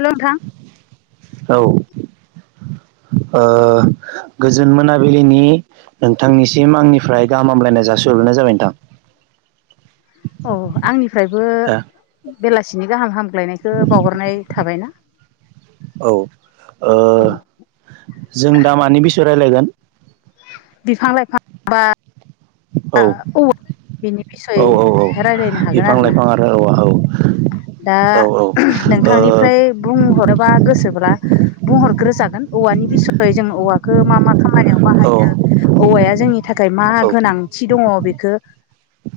हेल' नोंथां औ ओ गोजोन मोनाबिलिनि नोंथांनिसिम आंनिफ्राय गाहाम हामलायनाय जासिहरग्रोनाय जाबाय नोंथां। [inaudible] औ आंनिफ्रायबो बेलासिनि गाहाम हाम ग्लायनायखो बावहरनाय थाबायना। औ ओ औ जों दा मानि बिसय रायलायगोन? बिफां लाइफां बा औ औवा बिनि बिसय औ औ औ रायलायनो हागोन बिफां आरोना लाइफां आरो औ औ [inaudible] दा औ ओ नोंथांनिफ्राय बुंहरोबा गोसोब्ला बुंहरग्रोजा हागोन औवानि बिसय जों औवाखो मा मा खामानियाव बाहायो औ औवाया जोंनिथाखाय मा औ गोनां थि दङ बेख खो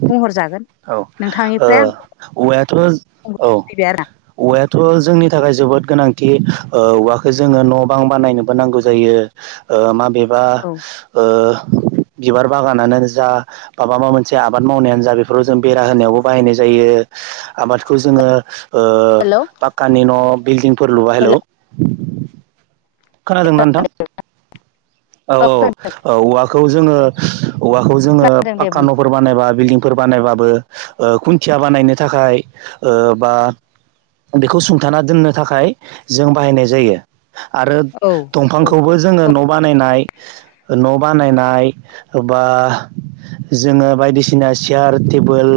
बुंहर जागोन। औ ओ। औवायाथज औ फैबाय आरो औवायाथ जोंनि थाखाय जोबोद गोनां। थि ओह औवाखो जोंङो न बां बानायनोबो नांगौ जायो ओ माब एबा औ ओ बिबार बागानानोजा बा माबा मोनसे आबाद मावनायानोजा बेफ फोराव जों बेरा होनायावबो बाहायनाय जायो। आबादखौ जोङो ओह हेल' पाक्कानि न बिल्डिंफोर लुवा हेलौ हेल' खोनादों ना नोंथां? औ औ औ औवाखौ जोङो औवाखौ जोङो दे पाक्का बुं न फोर बानायबा बिल्डिं बानायबाबो ओह खुन्थिया बानायनो थाखाय ओ बा बेखौ सुंथाना दोननोथाखाय जों बाहायनाय जायो। आरो औ औ दंफांखौबो जोङो न बानायनाय। न बानायनाय बा जोङो बायदिसिनास सेयार टेबोल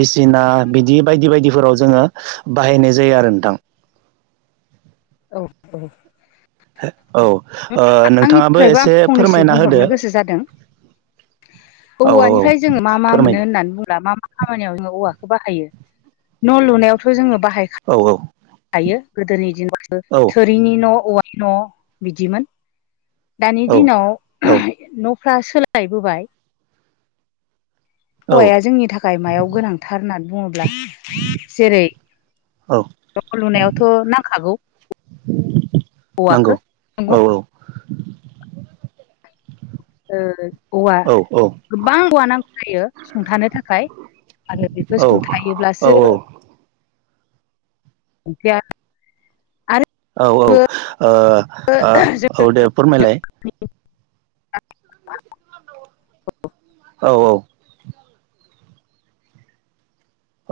बिसिना बिदि बायदि बायदिफोराव जोङो बाहायनाय जायो आरो नोंथां। औ औ। औ ओह नोंथाङाबो आंनिफ्रायबो आं एसे फंनैसो फोरमायना होदो। औ औ औवानिफाय जोङो मा मा मोनो फोरमायदो होननानै बुङोब्ला मा मा खामानियाव जोङो औवाख बाहायो न लुनायावथ जोङो बाहाय औ औ खा यो गोदोनि दिनाव। [unintelligible] औ थोरिनि न औवानि न बिदिमोन। दानि दिनाव औ न' फ्रा सोलायबोबाय। औ हौवाया जोंनि थाखाय मायाव गोनांथार होननानै बुङोब ब्ला जेरै औ न लुनायावथ' नांखागौ। औवाखो नंगौ औ नंगो। ओअं औवा औ गोबां औवा नांगौ जायो। सुंथानो थाखाय आरो बेखो औ औ सुंथायोब्लासो। [unintelligible] आरो औ औ ओ ओ जों औ दे फोरमायलाय। [unintelligible] औ औ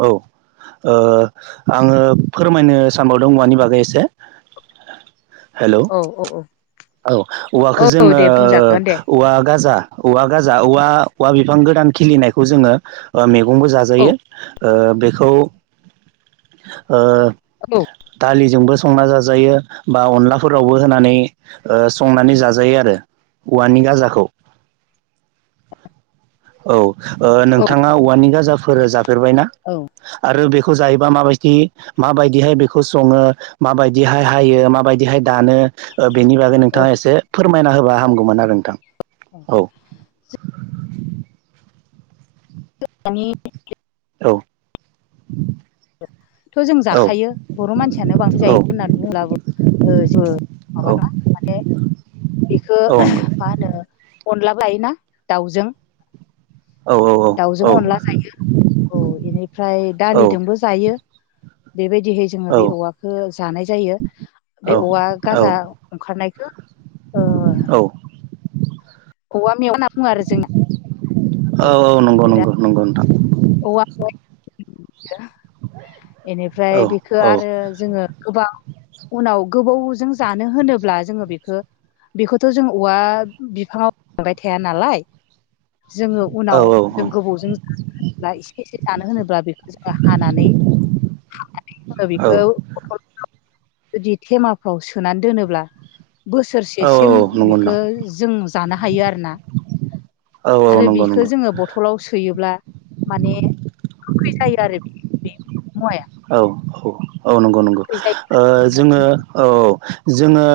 औ आङो फोरमायनो सानबावदों औवानि बागै एसे हेलौ औ औ औ। औ औ औवाखौ जोङो दे बुंजागोन दे औवा गाजा औवा गाजा औवा औवा बिफां गोदान खिलिनायखौ जोङो मैगंबो औ जाजायो। ओ बेखौ ओ औ दालि जोंबो संना जाजायो बा अनलाफोरावबो होनानै ओ संनानै जाजायो आरो औवानि गाजाखौ । औ ओ औ नोंथाङा औवानि गाजाफोर जाफेरबायना औ आरो बेख जायोबा माबायदि माबादिहाय बेखौ सङो मा बायदिहाय हायो माबायदिहाय दानो ओ बेनि बागै औ नोंथाङा एसे फोरमायना होबा हामगौमोन आरो नोंथां। औ। [unintelligible] औ। थ' जों औ जाखायो बर' मानसियानो बांसिन जायो होननानै बुंब्लाबो जो औ माबाना माने बेखौ औ नंगौ मा होनो अनला लायोना दाउजों औ औ दाउजों अनला जायो औ बेनिफ्राय औ दालिजोंबो। जायो बेबायदिहै जोङो बे औ औवाखौ जानाय जायो औ बे औवा गाजा औ ओंखारनायखौ औवा मेवा होनना बुङो आरो जोंना औ औ नंगौ ओमफ्राय दा नंगौ नंगौ नोंथां औवा औ बेनिफ्राय बेखौ आरो जोङो गोबाव उनाव गोबाव जों जानो होनोब्ला जों बेखो बेखौथ' जों औवा बिफांआव मोनबाय थाया नालाय जोङो औ उनाव जों गोबावजों ला एसे एसे जानो होनोब्ला बेखौ जो हानानै [unintelligible] जोङो औ बेखौ जुदि थेमाफ्राव सोनानै दोनोब्ला औ औ बोसोरसेसिम नंगौ नोंथां बेखौ जों थानो हायो आरोना औ औ आरो नंगौ नंगौ बिखौ जोङो बथलाव सोयोब्ला माने गोखै जायो आरो फे औ औ औ नंगौ नंगौ गोखै जायो जोङो औ औ। जोङो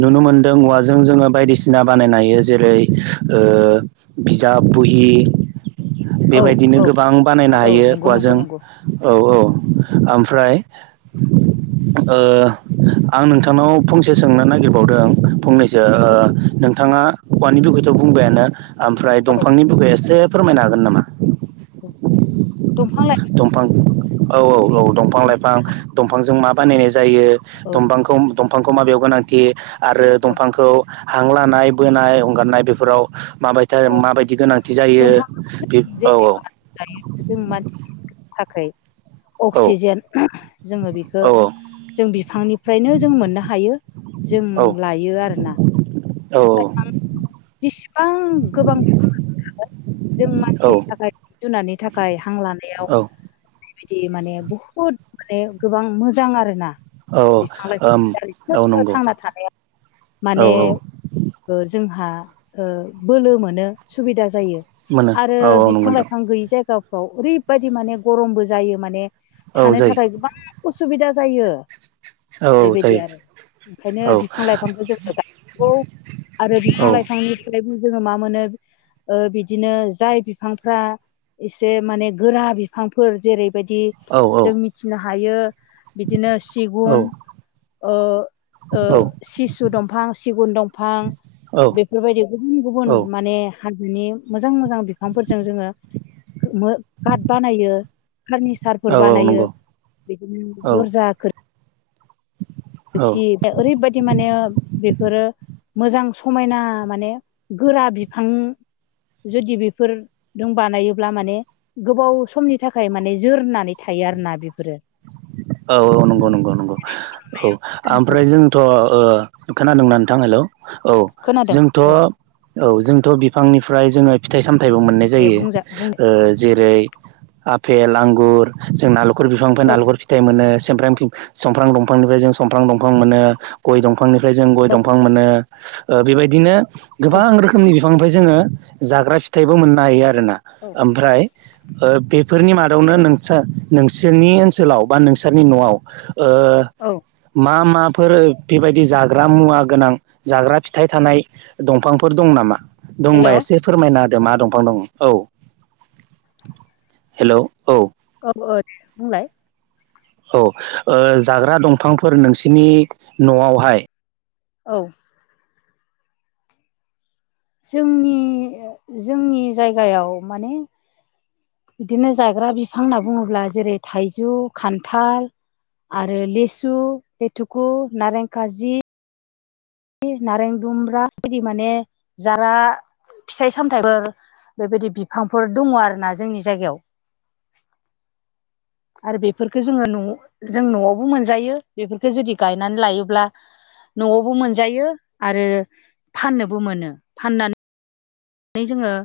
नुनो मोनदों औवाजों जोङो बायदिसिना बानायनो हायो जेरै ओ बिजाब बुहि औ बेबायदिनो औ गोबां बानायनो औ हायो नंगौ नंगौ औवाजों नंगौ औ औ ओमफ्राय ओ आं नोंथांनाव फंसे सोंनो नागिरबावदों फंनै जो औ ओ नोंथाङा औवानि बिुखैथ' बुंबायानो ओमफ्राय औ दंफांनि बिखै एसे फोरमायनो हागोन नामा । औ दफां औ औ औ दंफां लाइफां दंफांजों मा बानायनाय ज औ जायोफांखौ दंफांखौ माबेयाव गोनांथि आरो औ दंफांखौ हां लानाय बोनाय हंगारनाय बेफोराव माबायता औ माबायदि गोनांथि जायो दंफां बि औ औ। जेनेबा दायो जों मानसिनि थाखाय अक्सिजेन जोङो बेखौ औ जों बिफांनिफ्रायनो जों मोननो हायो जों औ लायो आरोना। औ। बिसिबां गोबां बिफां जों औ मानसिनि थाखाय जिब जुनारनि थाखाय हां लानायाव औ बेबायदि माने बुहुद माने गोबां मोजां आरो ना। औ बिफां ओम औ लाइफां नंगौ थांना थानाया औ माने औ जोंहा बोलो मोनो सुबिदा जायो मोनो आरो औ औ नंगौ बिफां नोंथां लाइफां गैयै जायगाफ्राव ओरैबायदि माने गरमबो जायो माने औ थानो जायो थाखाय गोबां उसुबिदा जायो। औ औ जायो बेबायदि आरो औ ओंखायनो बिफां-लाइफांबो जोङो। आरो बिफां औ लाइफांनिफ्राय जोङो मा मोनो ओ बिदिनो जाय बिफांफ्रा एसे माने गोरा बिफांफोर जेरैबायदि औ जों मिथिनो हायो। बिदिनो सिगुन ओ औ सिसु दंफां सिगुन दंफां बेफोरबायदि गुबुन गुबुन माने हाजोनि मोजां मोजां मोजां बिफांफोरजों जोङो कारट बानायो फार्निसारफोर औ औ बानायो। नंगौ बिदिनो औ दरजा खोरखि औ लोखि ओरैबायदि माने बेफोरो मोजां समायना माने गोरा बिफां जुदि बेफोर नों बानायोब्ला माने गोबाव समनि थाखाय माने जोर होननानै थायो। थायो आरोना बेफोरो औ औ नंगौ नंगौ नंगौ औ ओमफ्राय जोंथ' खोनादोंना नोंथां हेलौ औ खोनादों जोंथ'औ औ जोंथ' बिफांनिफ्राय जोङो फिथाइ साम थाइबो मोननाय दे जायो बुंजा बुं ओ जेरै आफेल आगुर जोंना लक खुर बिफांनिफ्राय औ नालेंखर फिथाइ मोनो सोमफ्रां फिफ समफ्रां दंफांनिफ्राय जों समफ्रांं दंफां मोनो गय दं फांनिफ्राय जों गय दंफां मोनो ओ बेबायदिनो औ गोबां रोखोमनि बिफ फांनिफ्राय जोङो जाग्रा फिथाइबो मोननो हायो आरोना औ ओमफ्राय ओ बेब फोरनि मादावनो औ नोंसा नोंसोरनि ओनसोलाव बा नोंसारनि न'आव ओ औ मा मा फोर बेबायदि जाग्रा मुवा गोनां जाग्रा फिथाइ थानाय दंफांफोर दं नामा? हेल' दंबा औ एसे फोरमायना मा दंफां दं औ हेलौ औ औ दे बुंलाय औ ओ जाग्रा दंफांफोर नोंसिनि न'आवहाय औ जोंनि जोंनि जायगायाव माने बिदिनो जाग्रा बिफां होनना बुङोब्ला जेरै थाइजौ खान्थाल आरो लेसु लेथुकु नारें खाजि नारें दुम्ब्रा बेदि माने जारा फिथाइ-सामथायाइफोर बेबायदि बिफांफोर दङ आरो ना जोंनि जायगायाव आरो बेफोरफोरखौ जोङो न'जों न'आवबो मोनजायो बेफोरखौो जुदि गायनानै लायोब्ला। न'आवबो मोन जायो आरो फाननोबो मोनो फाननानै जोङो